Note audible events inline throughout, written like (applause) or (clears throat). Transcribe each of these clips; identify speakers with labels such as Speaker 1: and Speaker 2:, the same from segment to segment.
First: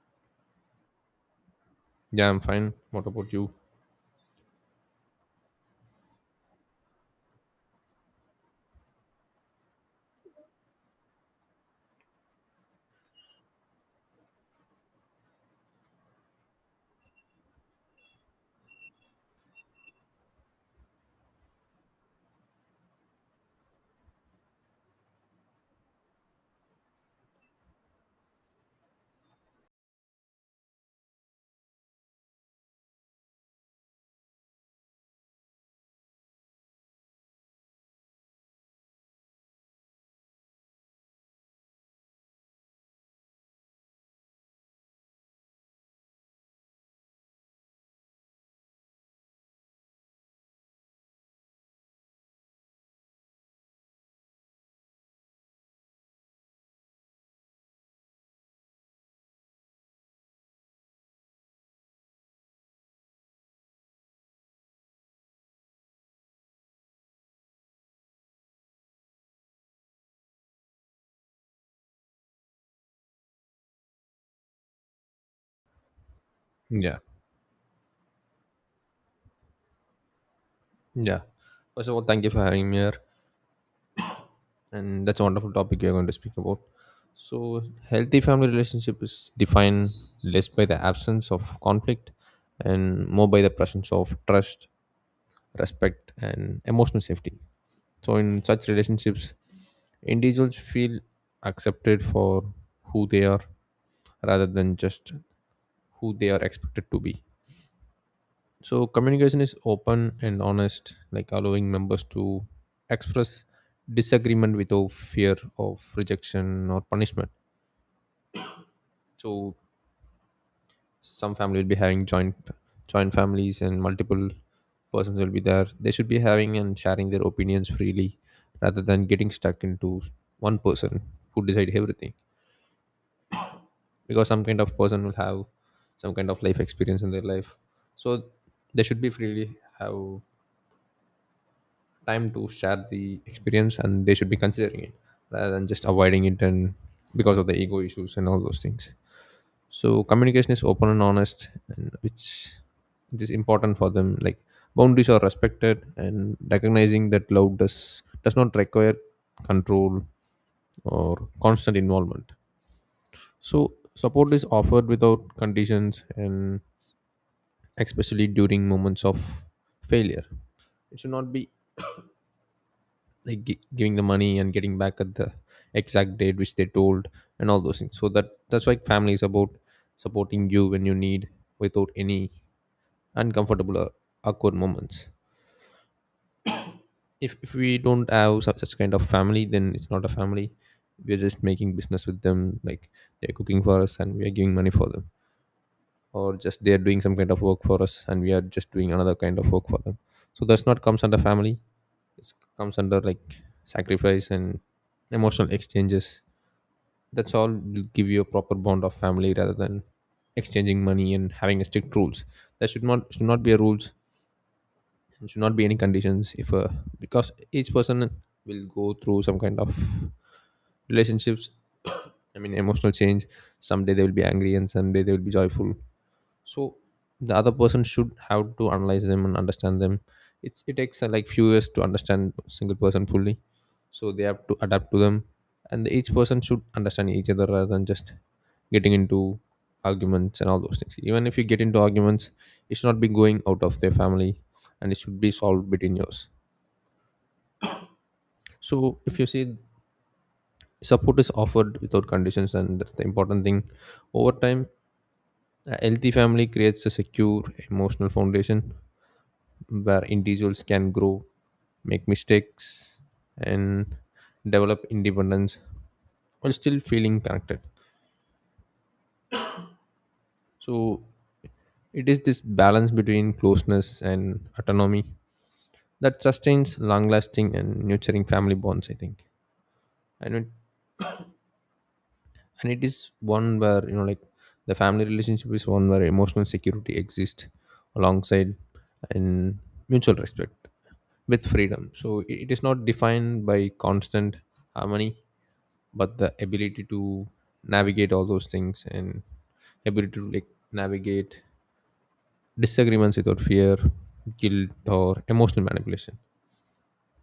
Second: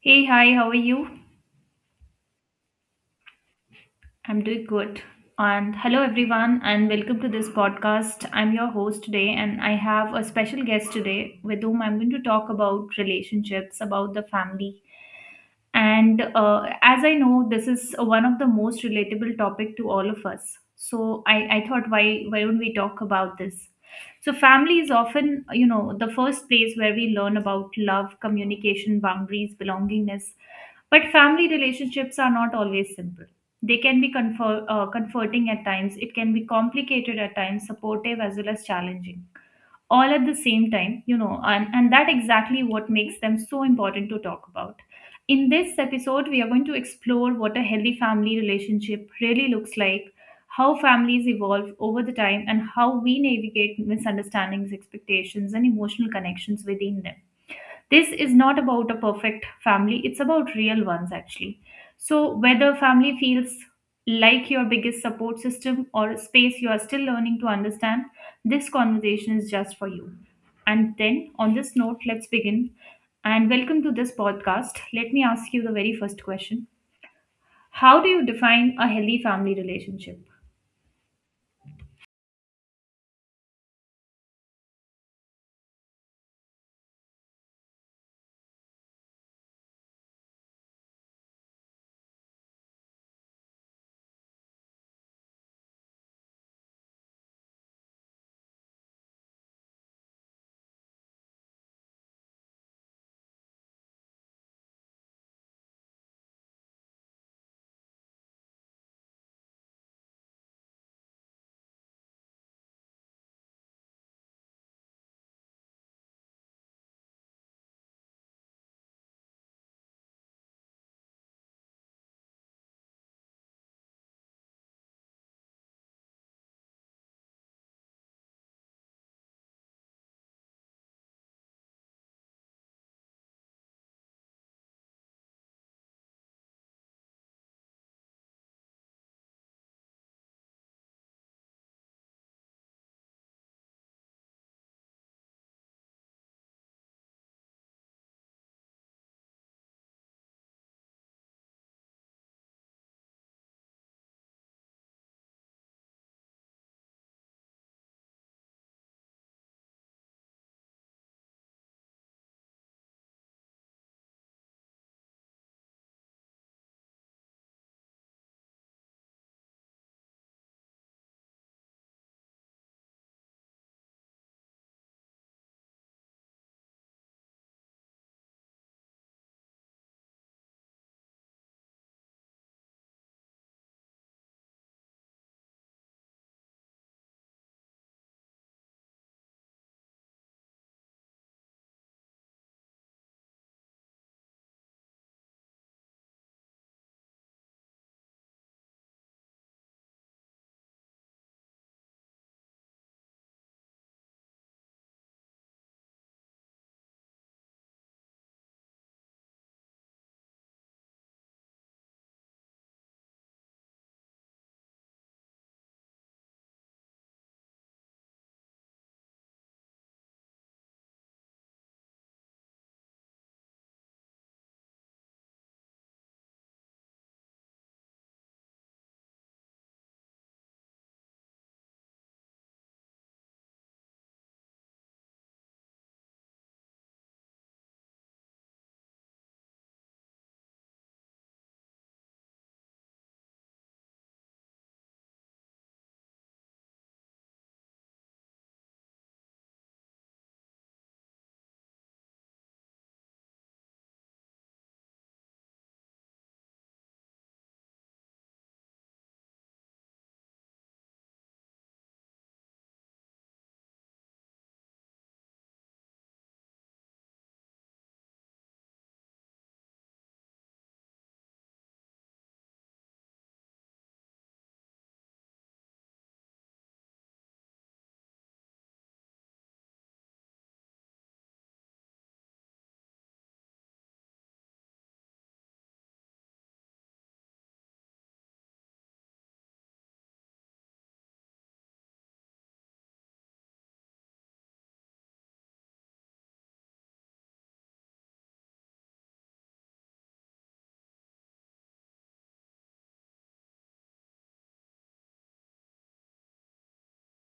Speaker 1: Hey, hi, how are you?
Speaker 2: Yeah, I'm fine. What about you?
Speaker 1: I'm doing good. And hello, everyone, and welcome to this podcast. I'm your host today, and I have a special guest today with whom I'm going to talk about relationships, about the family, and as I know this is one of the most relatable topic to all of us, so I thought why don't we talk about this. So family is often the first place where we learn about love, communication, boundaries, belongingness, but family relationships are not always simple. They can be comforting at times, it can be complicated at times, supportive as well as challenging all at the same time, and that exactly what makes them so important to talk about. In this episode, we are going to explore what a healthy family relationship really looks like, how families evolve over the time, and how we navigate misunderstandings, expectations, and emotional connections within them. This is not about a perfect family, it's about real ones actually. So whether family feels like your biggest support system or a space you are still learning to understand, this conversation is just for you. And then on this note, let's begin. And welcome to this podcast. Let me ask you the very first question:
Speaker 2: Yeah.
Speaker 1: how do you define a healthy family relationship?
Speaker 2: Yeah. First of all, thank you for having me here. And that's a wonderful topic you're going to speak about. So, healthy family relationship is defined less by the absence of conflict and more by the presence of trust, respect, and emotional safety. So, in such relationships, individuals feel accepted for who they are rather than just who they are expected to be. So communication is open and honest, like allowing members to express disagreement without fear of rejection or punishment. So some family will be having joint families and multiple persons will be there. They should be having and sharing their opinions freely rather than getting stuck into one person who decide everything. Because some kind of person will have some kind of life experience in their life. So they should be freely have time to share the experience and they should be considering it rather than just avoiding it, and because of the ego issues and all those things. So communication is open and honest, and which it is important for them. Like boundaries are respected and recognizing that love does not require control or constant involvement. So support is offered without conditions, and especially during moments of failure it should not be like giving the money and getting back at the exact date which they told and all those things. So that that's why family is about supporting you when you need, without any uncomfortable or awkward moments. If we don't have such kind of family, then it's not a family. We're just making business with them, like they're cooking for us and we are giving money for them, or just they're doing some kind of work for us and we are just doing another kind of work for them. So that's not comes under family. It comes under like sacrifice and emotional exchanges. That's all will give you a proper bond of family rather than exchanging money and having a strict rules. There should not be a rules, and should not be any conditions if because each person will go through some kind of relationships, I mean emotional change. Someday they will be angry and someday they will be joyful. So the other person should have to analyze them and understand them. It's it takes like few years to understand a single person fully. So they have to adapt to them, and each person should understand each other rather than just getting into arguments and all those things. Even if you get into arguments, it should not be going out of their family and it should be solved between yours. So if you see, support is offered without conditions, and that's the important thing. Over time, a healthy family creates a secure emotional foundation where individuals can grow, make mistakes and develop independence while still feeling connected. So it is this balance between closeness and autonomy that sustains long lasting and nurturing family bonds I think. and it, and it is one where like the family relationship is one where emotional security exists alongside and mutual respect with freedom. So it is not defined by constant harmony, but the ability to navigate all those things, and ability to like navigate disagreements without fear, guilt, or emotional manipulation.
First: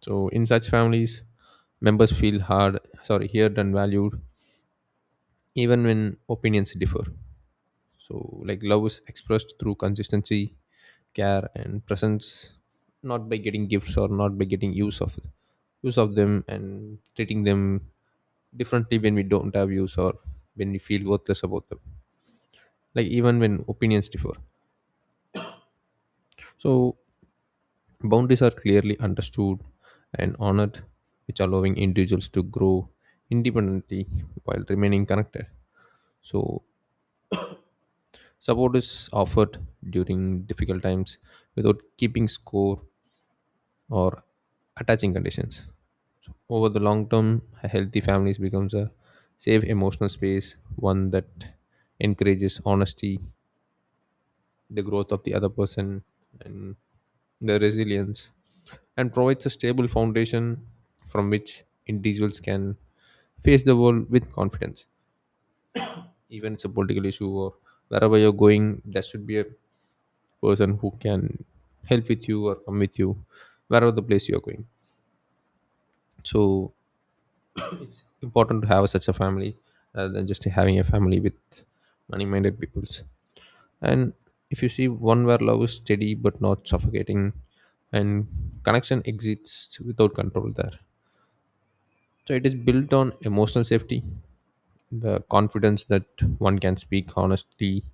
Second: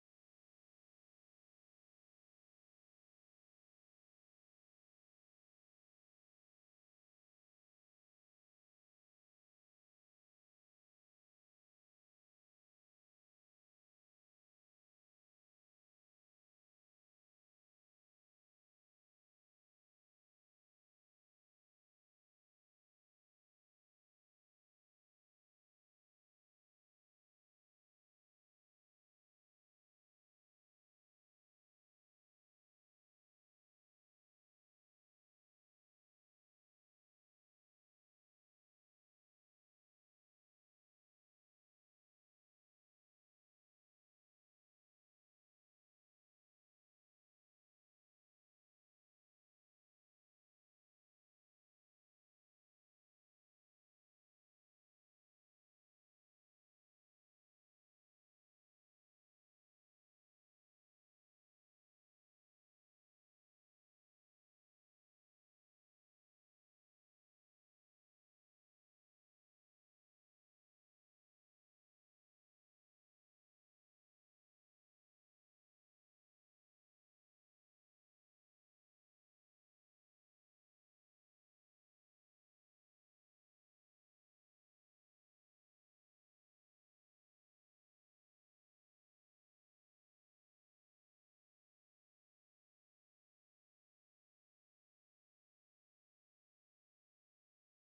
Speaker 2: So in such families, members feel hard, sorry, heard and valued, even when opinions differ. So like love is expressed through consistency, care, and presence, not by getting gifts or not by getting use of them and treating them differently when we don't have use or when we feel worthless about them. Like even when opinions differ. So boundaries are clearly understood and honored, which allowing individuals to grow independently while remaining connected. So, support is offered during difficult times without keeping score or attaching conditions. Over the long term, a healthy families becomes a safe emotional space, one that encourages honesty, the growth of the other person, and their resilience, and provides a stable foundation from which individuals can face the world with confidence. Even it's a political issue or wherever you're going, there should be a person who can help with you or come with you wherever the place you are going. So it's important to have such a family rather than just having a family with money minded peoples. And if you see, one where love is steady but not suffocating, and connection exists without control there. So it is built on emotional safety, the confidence that one can speak honestly,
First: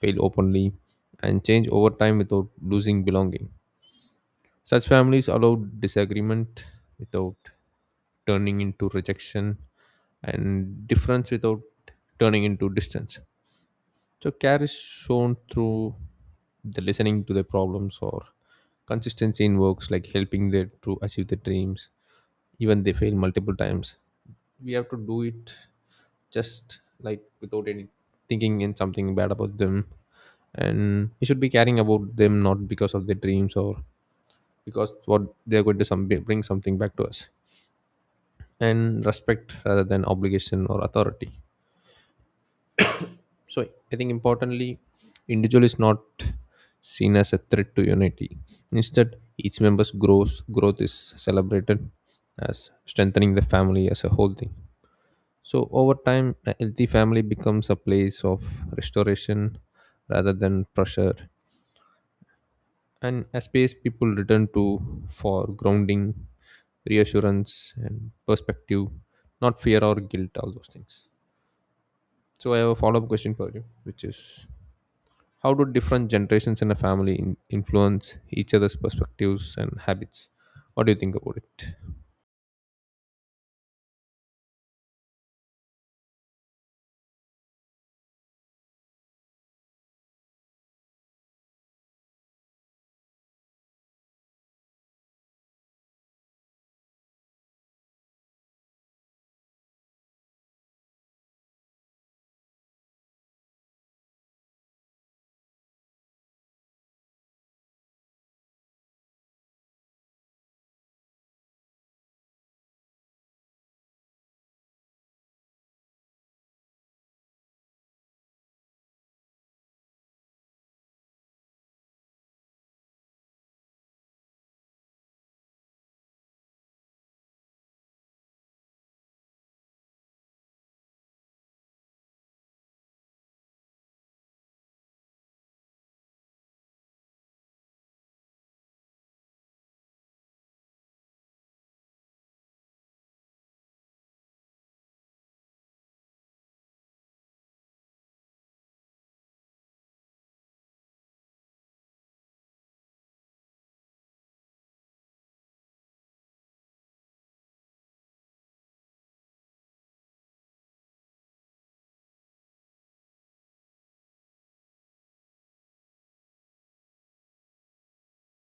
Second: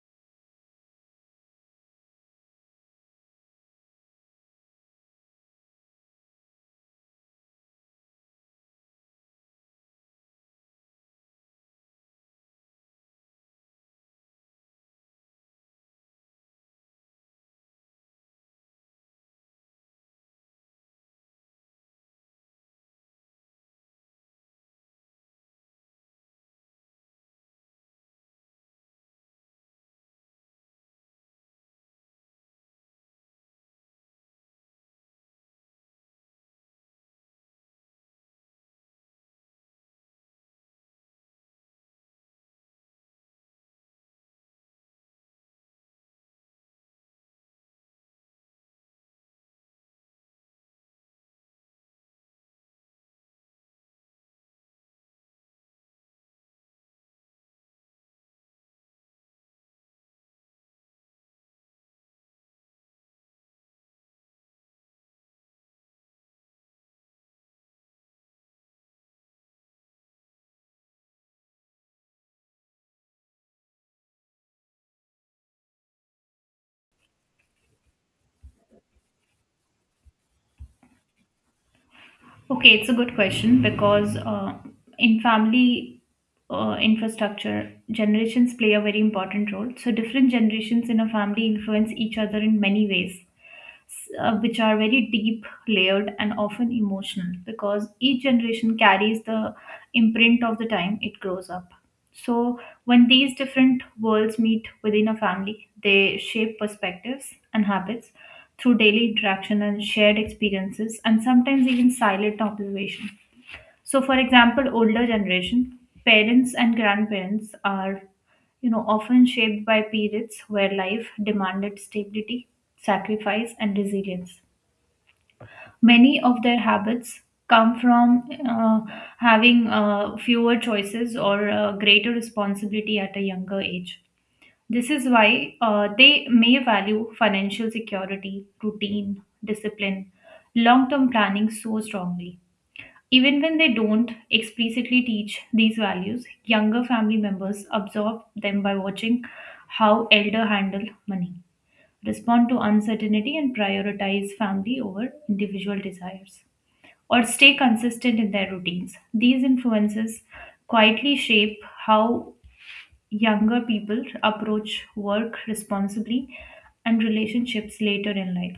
Speaker 2: fail openly, and change over time without losing belonging. Such families allow disagreement without turning into rejection, and difference without turning into distance. So, care is shown through the listening to their problems or consistency in works like helping them to achieve their dreams, even they fail multiple times. We have to do it just like without any thinking in something bad about them, and we should be caring about them not because of their dreams or because what they're going to some bring something back to us, and respect rather than obligation or authority. So I think importantly, individual is not seen as a threat to unity. Instead, each member's growth is celebrated as strengthening the family as a whole thing. So over time, a healthy family becomes a place of restoration rather than pressure, and a space people return to for grounding, reassurance, and perspective, not fear or guilt, all those things. So I have a follow-up question for you, which is how do different generations in a family influence each other's perspectives and habits? What do you think about it?
Speaker 1: Okay, it's a good question because in family infrastructure, generations play a very important role. So, different generations in a family influence each other in many ways, which are very deep layered and often emotional, because each generation carries the imprint of the time it grows up. So when these different worlds meet within a family, they shape perspectives and habits through daily interaction and shared experiences, and sometimes even silent observation. So, for example, older generation parents and grandparents are, you know, often shaped by periods where life demanded stability, sacrifice, and resilience. Many of their habits come from having fewer choices or greater responsibility at a younger age. This is why they may value financial security, routine, discipline, long term planning so strongly. Even when they don't explicitly teach these values, younger family members absorb them by watching how elder handle money, respond to uncertainty and prioritize family over individual desires, or stay consistent in their routines. These influences quietly shape how younger people approach work responsibly and relationships later in life.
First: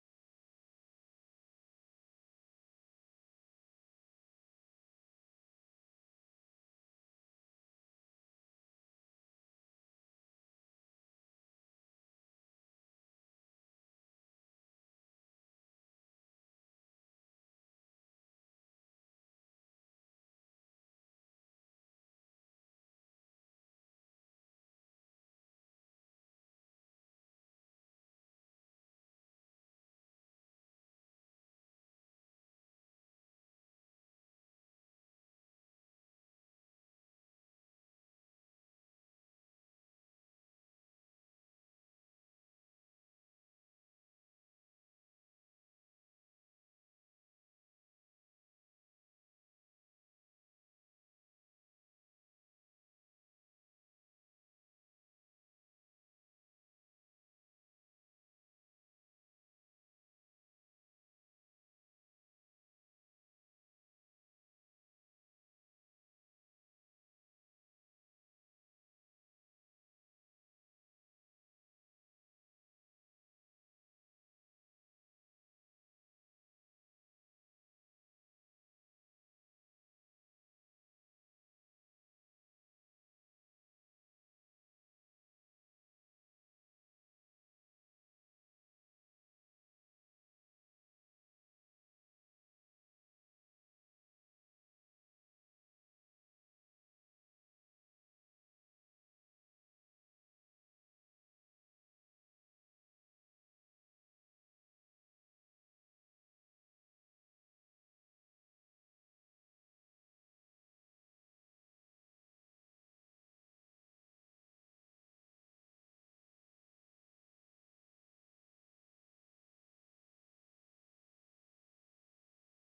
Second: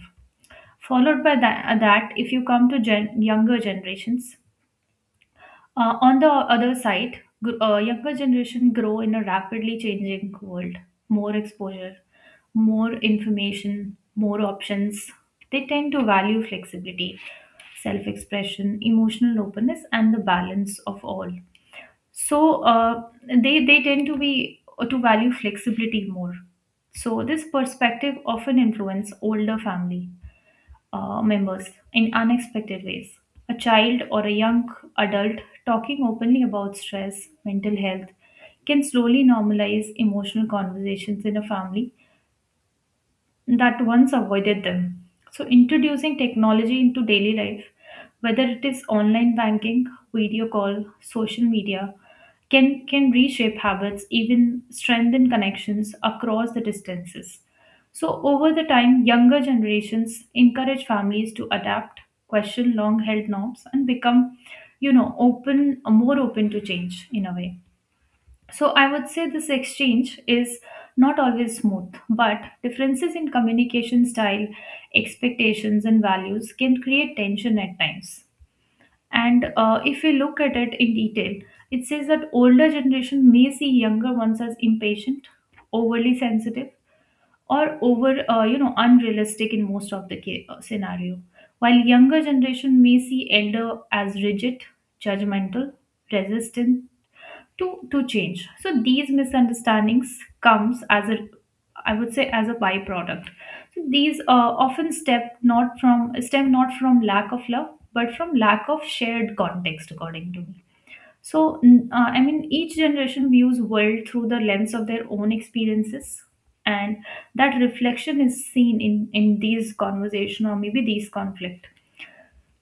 Speaker 1: Followed by that, if you come to younger generations, on the other side, younger generation grow in a rapidly changing world. More exposure, more information, more options. They tend to value flexibility, self-expression, emotional openness, and the balance of all. So they tend to be to value flexibility more. So this perspective often influence older family members in unexpected ways. A child or a young adult talking openly about stress, mental health, can slowly normalize emotional conversations in a family that once avoided them. So, introducing technology into daily life, whether it is online banking, video call, social media, can reshape habits, even strengthen connections across the distances. So, over the time, younger generations encourage families to adapt, question long held norms, and become, you know, open, more open to change in a way. So I would say this exchange is not always smooth, but differences in communication style, expectations, and values can create tension at times. And if we look at it in detail, it says that older generation may see younger ones as impatient, overly sensitive, or over you know unrealistic in most of the scenario, while younger generation may see elder as rigid, judgmental, resistant, to change. So these misunderstandings comes as a, I would say as a byproduct. So these often step not from stem not from lack of love but from lack of shared context according to me. So I mean each generation views world through the lens of their own experiences, and that reflection is seen in these conversation or maybe these conflict.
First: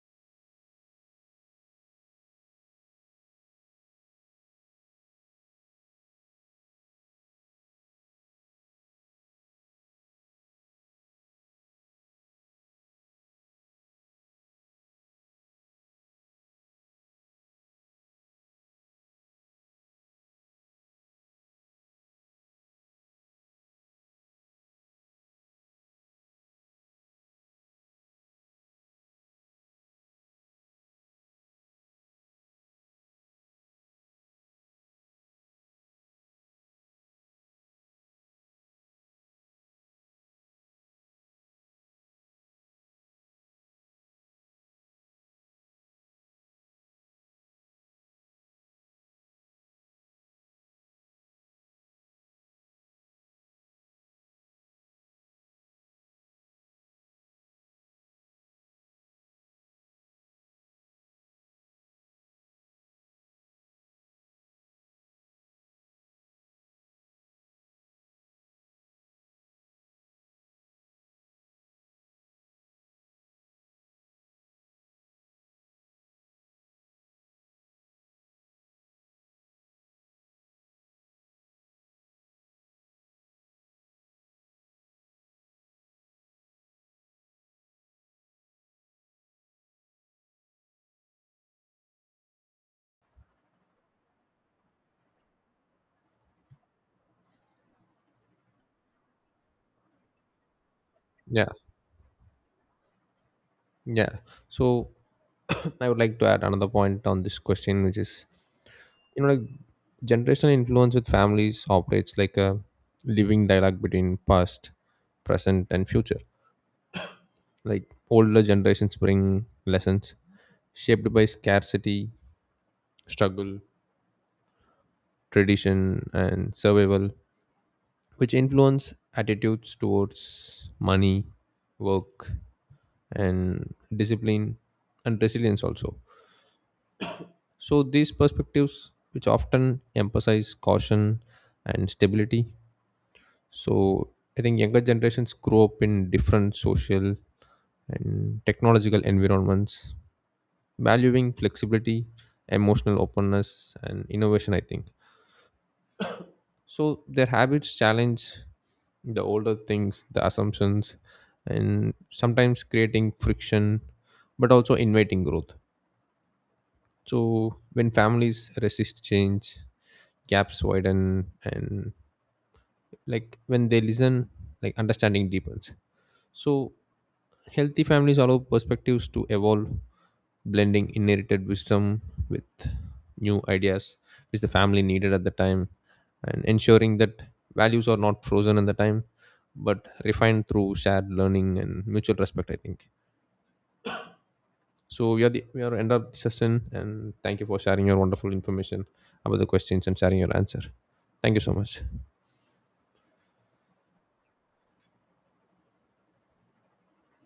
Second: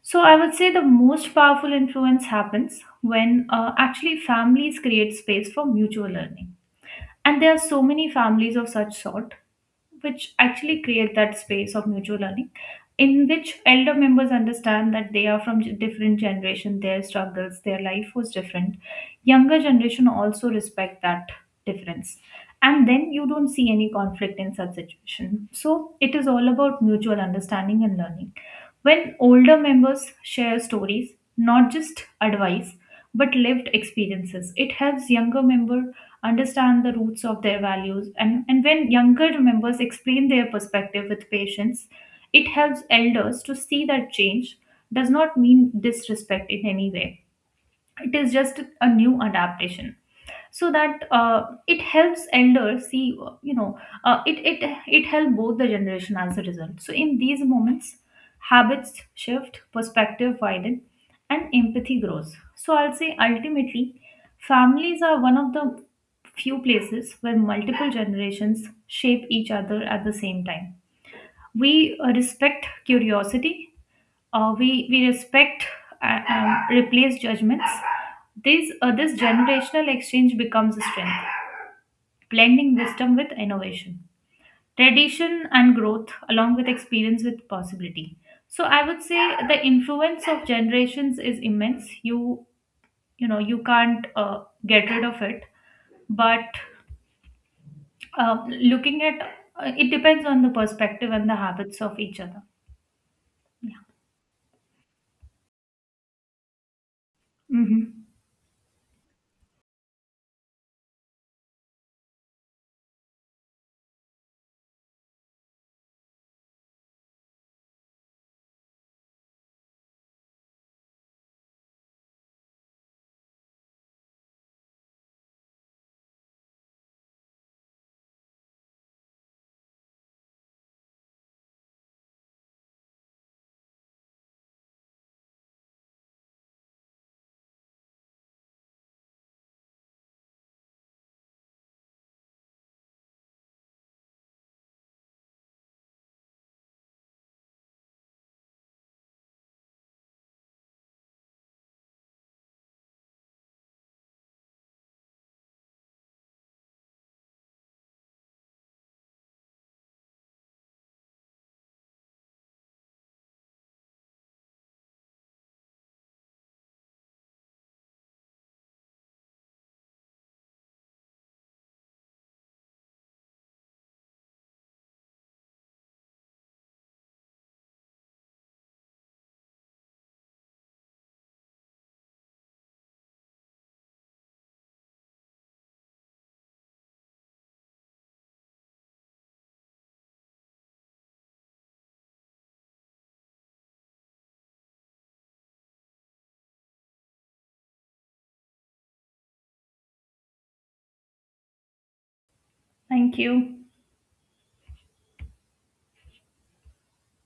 Speaker 1: So I would say the most powerful influence happens when actually families create space for mutual learning. And there are so many families of such sort, which actually create that space of mutual learning, in which elder members understand that they are from different generation, their struggles, their life was different. Younger generation also respect that difference. And then you don't see any conflict in such situation. So it is all about mutual understanding and learning. When older members share stories, not just advice, but lived experiences. It helps younger member understand the roots of their values, and when younger members explain their perspective with patience, it helps elders to see that change does not mean disrespect in any way. It is just a new adaptation, so that it helps elder see, uh, you know uh, it it it help both the generation as a result. So in these moments, habits shift, perspective widen, and empathy grows. So I'll say ultimately families are one of the few places where multiple generations shape each other at the same time. We respect curiosity, we respect replace judgments. This generational exchange becomes a strength, blending wisdom with innovation, tradition and growth along with experience with possibility. So I would say the influence of generations is immense. You know you can't get rid of it, but uh, looking at it depends on the perspective and the
Speaker 2: Yeah,
Speaker 1: habits of each other.
Speaker 2: yeah. So (clears throat) I would like to add another point on this question, which
Speaker 1: Hmm.
Speaker 2: is, you know, like generational influence with families operates like a living dialogue between past, present, and future. Like older generations bring lessons shaped by scarcity, struggle, tradition, and survival, which influence attitudes towards money, work, and discipline and resilience also. So, these perspectives, which often emphasize caution and stability. So, I think younger generations grow up in different social and technological environments, valuing flexibility, emotional openness, and innovation, I think. So, their habits challenge the older things, the assumptions, and sometimes creating friction, but also inviting growth. So when families resist change, gaps widen, and like when they listen, like understanding deepens. So healthy families allow perspectives to evolve, blending inherited wisdom with new ideas which the family needed at the time, and ensuring that values are not frozen in the time but refined through shared learning and mutual respect I think. So we are end of the session, and thank you for sharing your wonderful information about the questions and sharing your answer. Thank you so much.
Speaker 1: Thank you.